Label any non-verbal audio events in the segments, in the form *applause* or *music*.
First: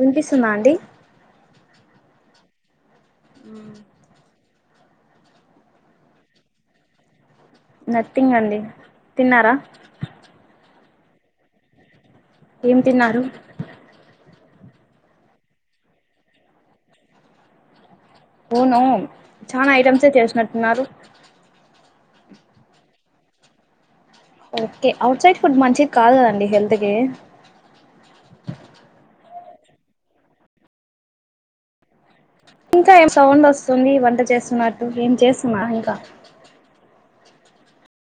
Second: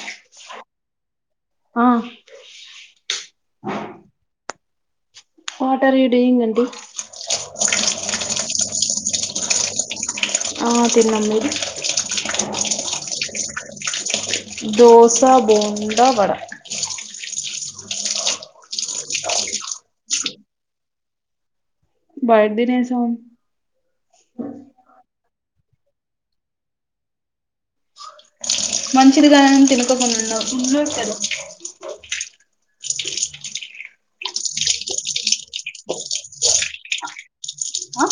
వినిపిస్తుందా అండి ఆ మ్ వాట్ ఆర్ యూ డూయింగ్ అండి నథింగ్ అండి తిన్నారా ఆ తిన్నాం మీరు ఏం తిన్నారు దోస బోండా వడ వూను చనా ఐటమ్సే చేసినట్టున్నారు బయిట్ దినేసామ్ ఓకే అవుట్ సైడ్ ఫుడ్ మంచిది కాదు గదండి హెల్త్ కి మంచిదిగాదని తినకోకుండా వుండడం *unintelligible* కద ఇంకా ఏం సౌండొస్తుంది వంట చేస్తున్నట్టు ఏం చేస్తున్నా ఇంకా ఆ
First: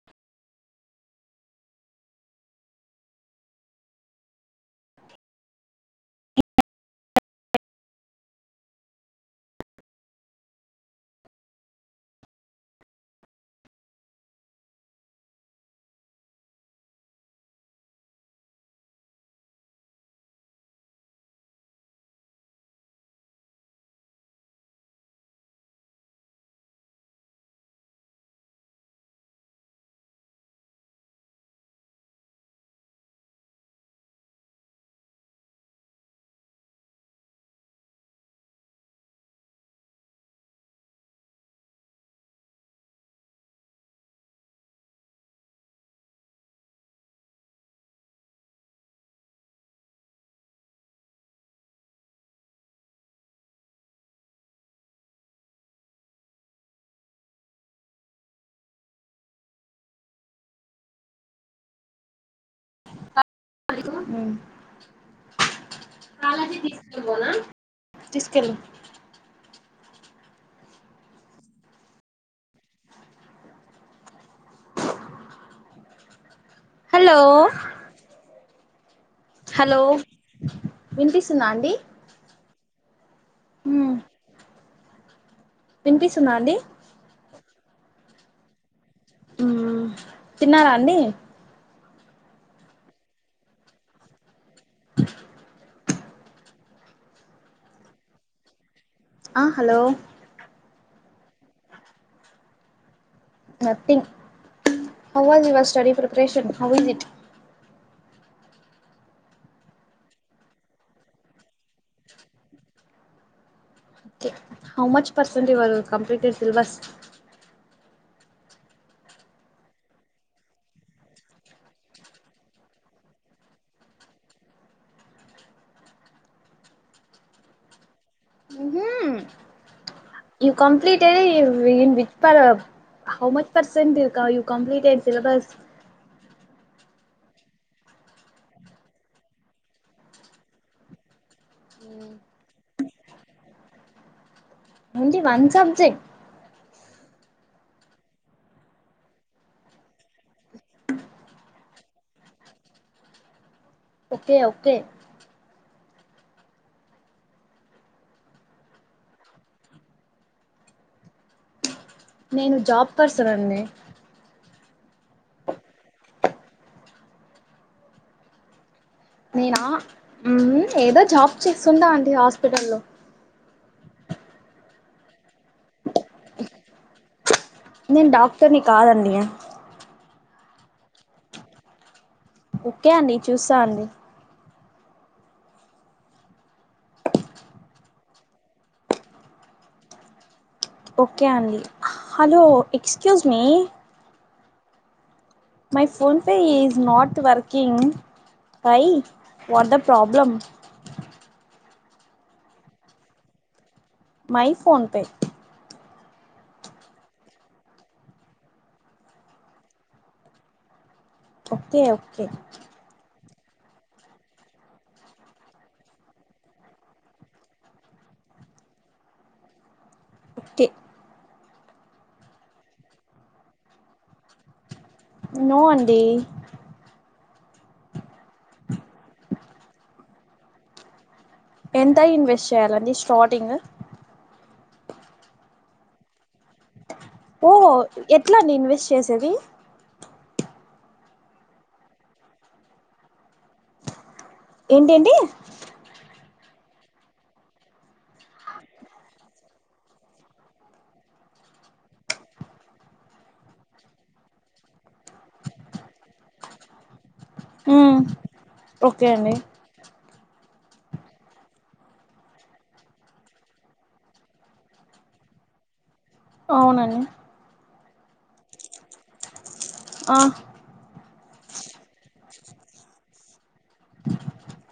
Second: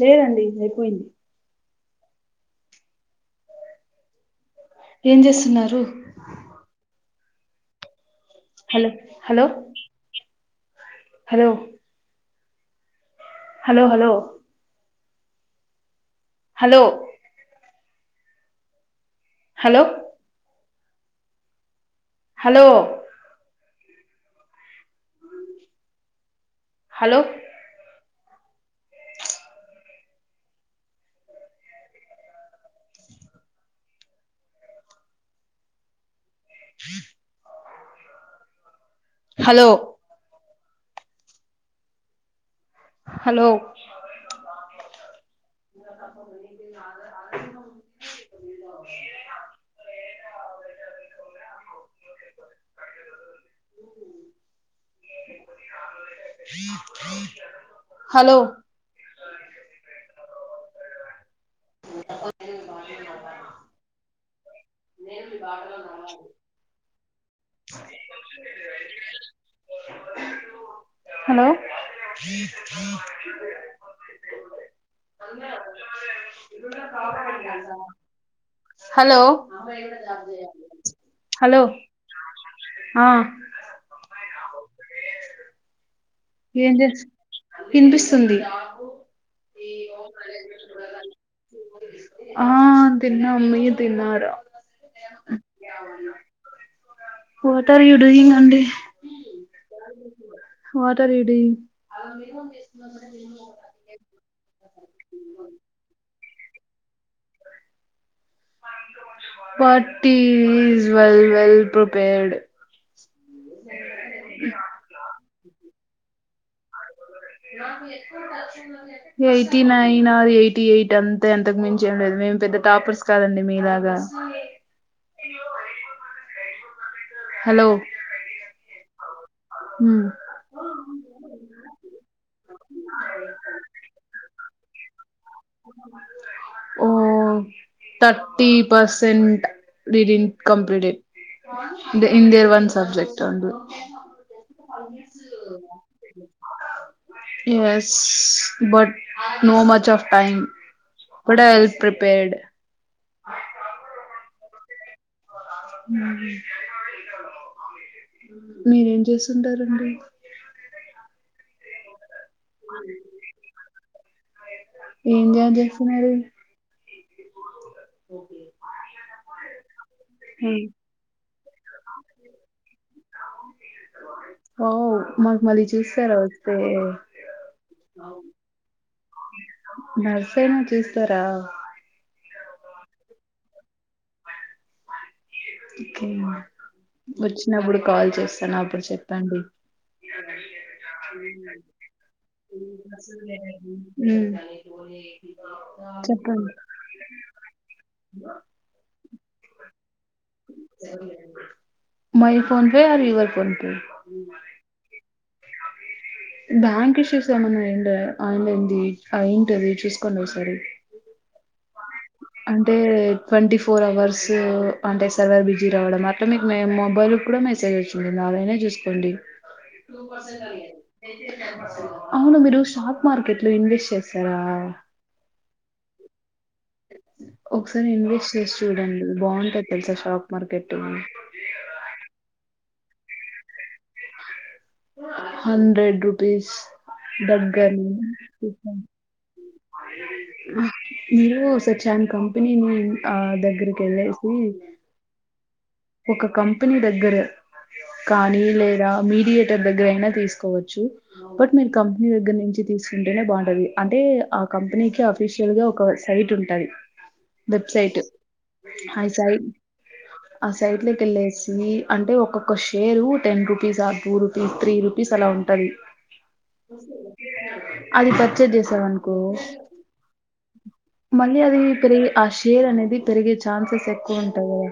లేదండి అయిపోయింది ఏం జేస్తున్నారు hello hello hello hello hello hello hello hello hello hello hello ఉ హలో ఉ తీసుకెళ్ళు హలో అ ఇ కా హలో అడిసా హలో హలో వినిపిస్తుందా హలో ఆ హు వినిపిస్తుందా అండి ఇన్ పిస్తుంది మ్ తిన్నారా అండి ఆ తిన్నం మీరు తిన్నార వాట్ ఆర్ యూ డూయింగ్ అండి ఆ hello what are you doing nothing how was your study preparation how is it what is well well prepared okay how much percent your completed syllabus eighty nine or eighty eight అంతే ఎంతకు మించి ఏం లేదు మేం పె ద్ద toppers కాదండి మీలాగా hello um you complete *unintelligible* how much percent you you కంప్లీటె syllabus oh thirty percent we didn't complete they in there one subject only in the one subject yes but no much of time but well prepared okay okay hmm మీరేం చేస్తుంటారండి నేను job person అండి ఎం job చేస్తున్నారు నేనా మ్ ఏదో job చేస్తుంట అండి హాస్పిటల్ల్లో ఓ మాకు మళ్ళీ చూస్తారా వస్తే నేను డాక్టర్ ని కాదండి సేనా చూస్తారా ఓకే అండి చూస్తా అండి ఓకే వచ్చినప్పుడు కాల్ చేస్తాను అప్పుడు చెప్పండి ఓకే అండి hello excuse me hmm my phone pay is not working problem my phone pay your PhonePe my PhonePe bank issues ఏమన్నా అండ్ ఆయనలో ఉంది ఏంటది చూసుకోండి ఒకసారి ఓకే ఓకే అంటే ట్వంటీ ఫోర్ అవర్స్ అంటే సర్వర్ బిజీ రావడం అట్లా మీకు మ మొబైల్ కూడా మెసేజ్ వచ్చింటుంది అదైనా చూసుకోండి ఓకే అవును గురు షాక్ మార్కెట్ లో ఇన్వెస్ట్ చేస్తారా నో అండి ఒకసారి ఇన్వెస్ట్ చేసి చూడండి బాగుంటాది తెలుసా షాక్ మార్కెట్ ఎంత ఇన్వెస్ట్ చేయాలండి స్టార్టింగ్ హండ్రెడ్ రుపీస్ దగ్గర ఓహో ఎట్లా నుంచి అండి ఇన్వెస్ట్ చేసేది మీరు సచాన్ కంపెనీని ఆ దగ్గరికి వెళ్ళే ఏంటేంటి ఒక కంపెనీ దగ్గర కానీ లేదా మీడియేటర్ దగ్గర అయినా తీసుకోవచ్చు బట్ మీరు కంపెనీ దగ్గర నుంచి తీ తీసుంటేనే బావుంటది అంటే ఆ కంపెనీకి అఫీషియల్ గా ఒక సైట్ ఉంటది వెబ్సైట్ ఉమ్ ఓకే హయి అండి సయి ఆ సైట్లే కెళ్ళేసి అంటే ఒక్కొక్క షేరు టెన్ రూపీస్ ఆ టూ రూపీస్ త్రీ రుపీస్ అలా ఉన్ ఉంటాది అవునండి అది పర్చేజ్ జేసావ్ అన్కో ఆ మళ్ళీ అదీ పెరిగి ఆ షేర్ అనేది పెరిగే ఛాన్సెస్ ఎక్కువ ఉంటాయి కదా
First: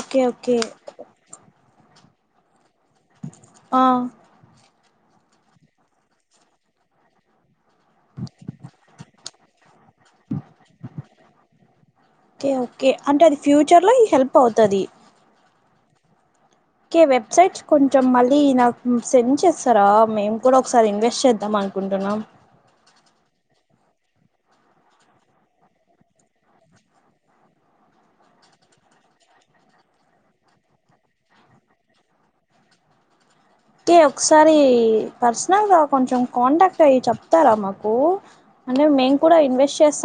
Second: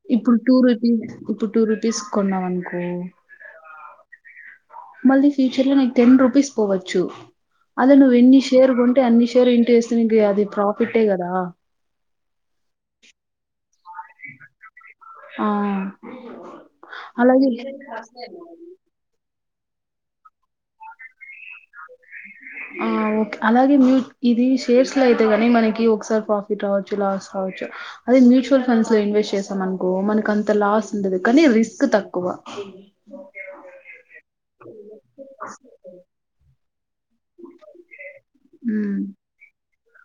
ఓకే ఇప్పుడు టూ ఓకే రూపీస్ ఇప్పుడు టూ రూపీస్ కొన్నాం అన్కో కో ఆ మళ్ళీ ఫ్యూచర్ లో నిక్ టెన్ రూపీస్ పోవచ్చు అదే నువ్వు ఎన్ని షేర్ కొంటే అన్ని షేర్ ఇన్టు ఏస్తే నీకీ అది ప్రాఫిట్టే గదా చర్ లో ఈ హెల్ప్ అవుతది అ కే వెబ్సైట్స్ కొంచం మళ్ళీ నాక్ మ్మ్ సెండ్ చెస్ తరా మేమ్ కుడా ఒకసారి ఇన్వెస్ట్ చేద్దాం అన్కుంటున్నాం ఆ ఆ ఓక్ అలాగే మీక్ ఇది షేర్స్ లో అయితే గనీ మనకి ఒకసారి ప్రాఫిట్ రావచ్చు లాస్ రావచ్చు అదే మ్యూచువల్ ఫండ్స్ లో ఇన్వెస్ట్ చేసాం అన్కో మనక్ అంత లాస్ ఉండదు కనీ రిస్క్ తక్కువ తే ఒక్ సారి పర్సనల్ గా కొంచం కాంట్యాక్ట్ అయ్యి చప్ తరా మాకు అంటే ఉమ్, మేమ్ కూడా ఇన్వెస్ట్ చేస్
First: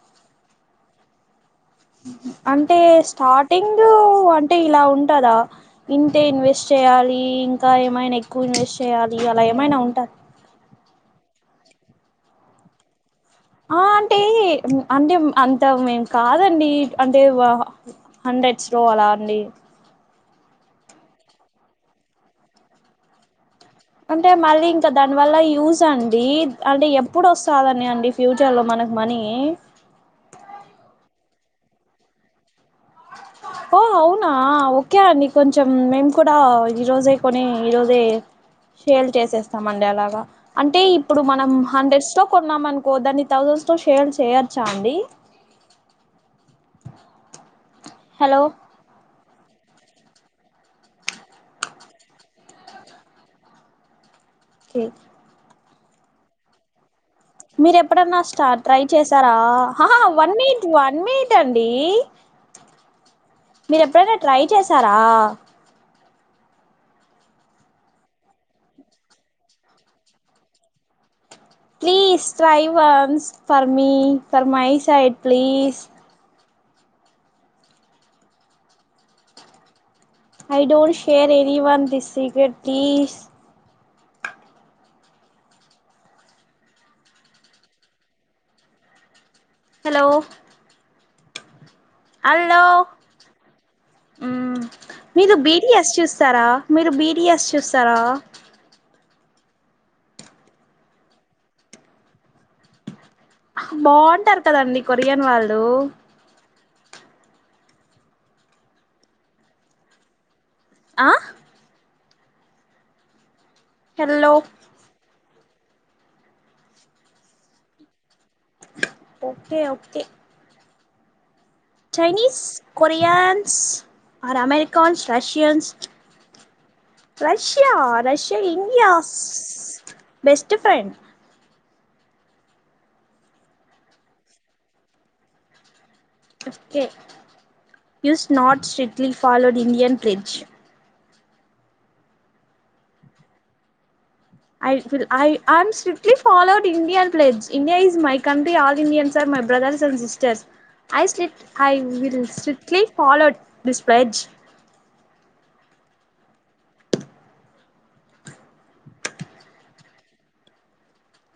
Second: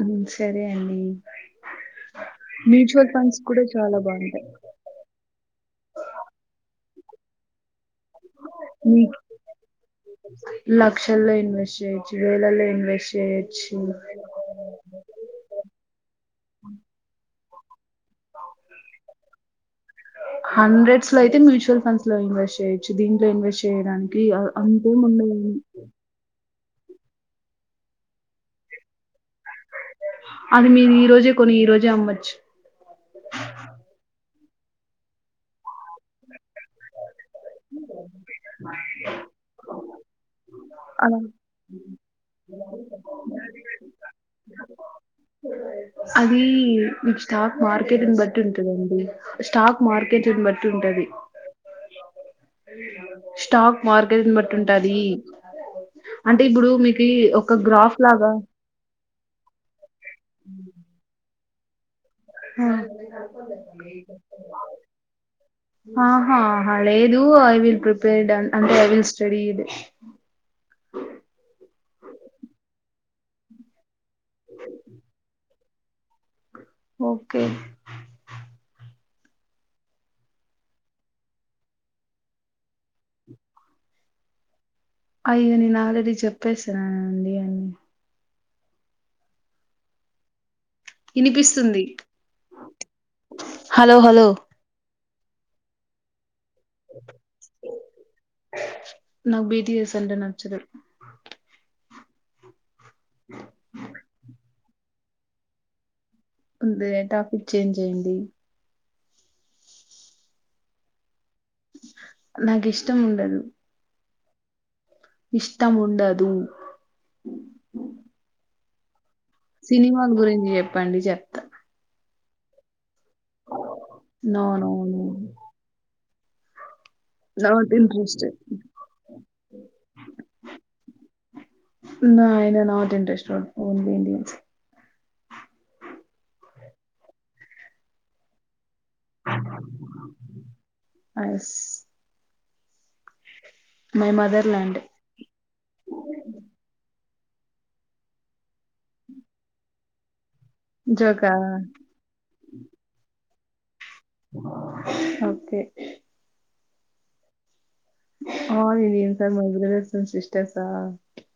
ఉమ్ సరే అండి అంటే మ్యూచువల్ ఫండ్స్ కూడా స్టాటిగ్ చాలా బాగుంటాయి అంటే ఇలా ఉంటాదా ఇంతే ఇన్వెస్ట్ చేయాలి ఈ ఇంకా ఏమైన ఎక్కువ్ ఇన్వెస్ట్ మీ చేయాలి అలా ఏమైన ఉంటా లక్షల్లో ఇన్వెస్ట్ చేయచ్చు వేలల్లో ఇన్వెస్ట్ ఆ చేయొచ్చు అంటే ఉమ్ అంటే మ్మ్ అంత మేం కాదండి అంటే వా హా హంరెడ్స్ లో అలా అండి హండ్రెడ్స్ లో అయితే మ్యూచుల్ ఫడ్స్ లో ఇన్వెస్ట్ చేయచ్చు దీంట్లో ఇన్వెస్ట్ చేయడానికి అంటే మళ్ళీ ఇంకా అంతేం దాని వల్ల ఉండదు యూజా అండి అంటే ఎప్పుడ్ ఒస్తాదని అండి ఫ్యూచర్ లో మనక్ మనీ అది మీర్ ఈ రోజే కొని ఈ రోజే అమ్మచ్చు ఓ అవునా ఓక్కే అండి కొంచం మేమ్ కుడా ఈరోజే కొనీ ఈరోజే షేల్ చేసేస్తమండి అలాగా అంటే అలా ఇప్పుడు మనం హండ్రెడ్స్ తో కొన్నామ్ అన్క్ కో దాన్ని థౌసండ్స్ లో షేల్ చేయచ్చా అండి అది మీకు స్టాక్ మార్కెట్ని బట్టి హలో ఉంటదండి స్టాక్ మార్కెట్ని బట్టి ఉంటది స్టాక్ మార్కెట్ని బట్టి ఓకే ఉంటాది అంటే ఇబ్బుడు మీ మీరు ఎప్పుడన్న స్టా ట్రై చేసారా హా హా వన్ మీట్ వన్ మీట్ అండి హా మీరు ఎప్పుడైనా ట్రై చేసారా ఆహా హా లేదు ఐ విల్ ప్రిపేర్డ్ అన్ అంటే I will studied please try once for me for my side please okay I don't share any one this secret please అయ్యో నేను ఆల్రెడీ చొప్పేస్యా అండి అన్ని హలో ఇనిపిస్తుంది అల్లో హలో మీరు బీటిఎస్ చూస్తారా మీరు బీటిఎస్ చూస్తారా నాక్ బిటిఎస్ అంటే నచ్చదు బాంటరు కదండి కొరియన్ వాళ్ళు ఉందిలే టాపిక్ చేంజ్ జెయ్యండి ఆ నాకి ఇష్టం ఉండదు హల్లో ఇష్టం ఉండదు *inaudible* ఓకే సినిమాల గురించి చెప్పండి చెప్తా Chinese Koreans or no no Americans no Russians Russia not interested Russia India's best friend నా ఆయన not interested only Indians okay use not strictly followed Indian pledge is motherland I will I am strictly followed Indian pledge India is my country all Indians are my brothers and sisters I జోకా స్లిట్ I will strictly followed okay ఆహా Indians are my brothers and sisters ఆ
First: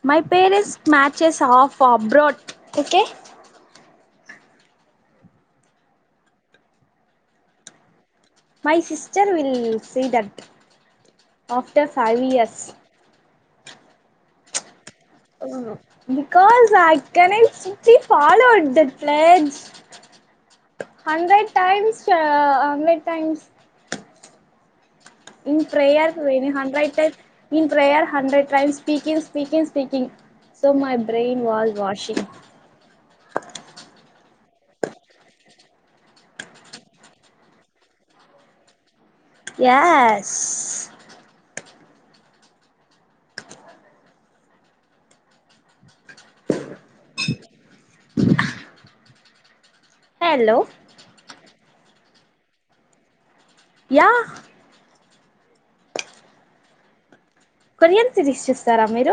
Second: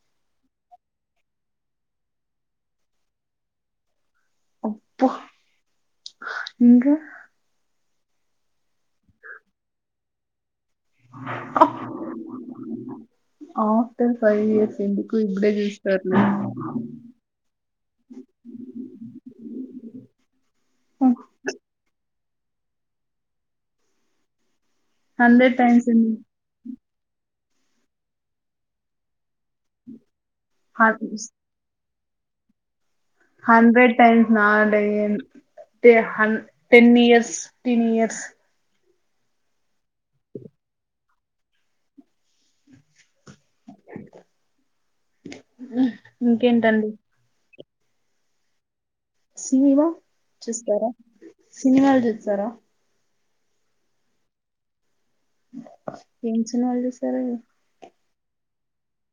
my parents matches of abroad okay అబ్బ ఇంక my sister will see that after five years after five years ఎందు అవును because I can I strictly followed that pledge *inaudible* hundred times ఆ hundred times hundred in times prayer very hundred in prayer hundred times speaking speaking speaking so my brain wall washing hundred times నాడే ఏన్ టె హన్ ten years fifteen years yes ఇంకేంటండి cinema hello చూస్తారా సినిమాలు చూస్తారా yeah ఏం సినిమాలు చూశారు కొరియన్ సిరీస్ చూస్తారా మీరు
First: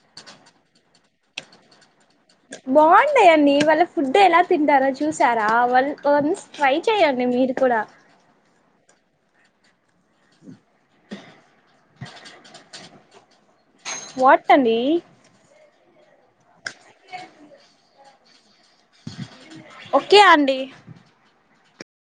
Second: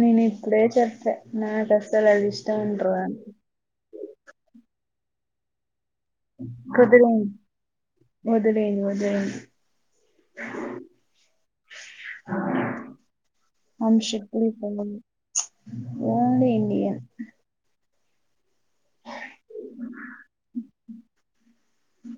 నేను ఇప్పుడే చెప్ప నా కసలవి బాగుంటాయండి వాళ్ళ ఫుడ్ ఎలా తింటారో చూసారా వాళ్ వన్స్ ట్రై చెయండి మీరు కూడా వద్దులెండి వద్దులే ఆ ఆమ్ వాట్ షిగ్గులు అండి పొండం ఓన్లీ ఇండియన్ ఓకే అండి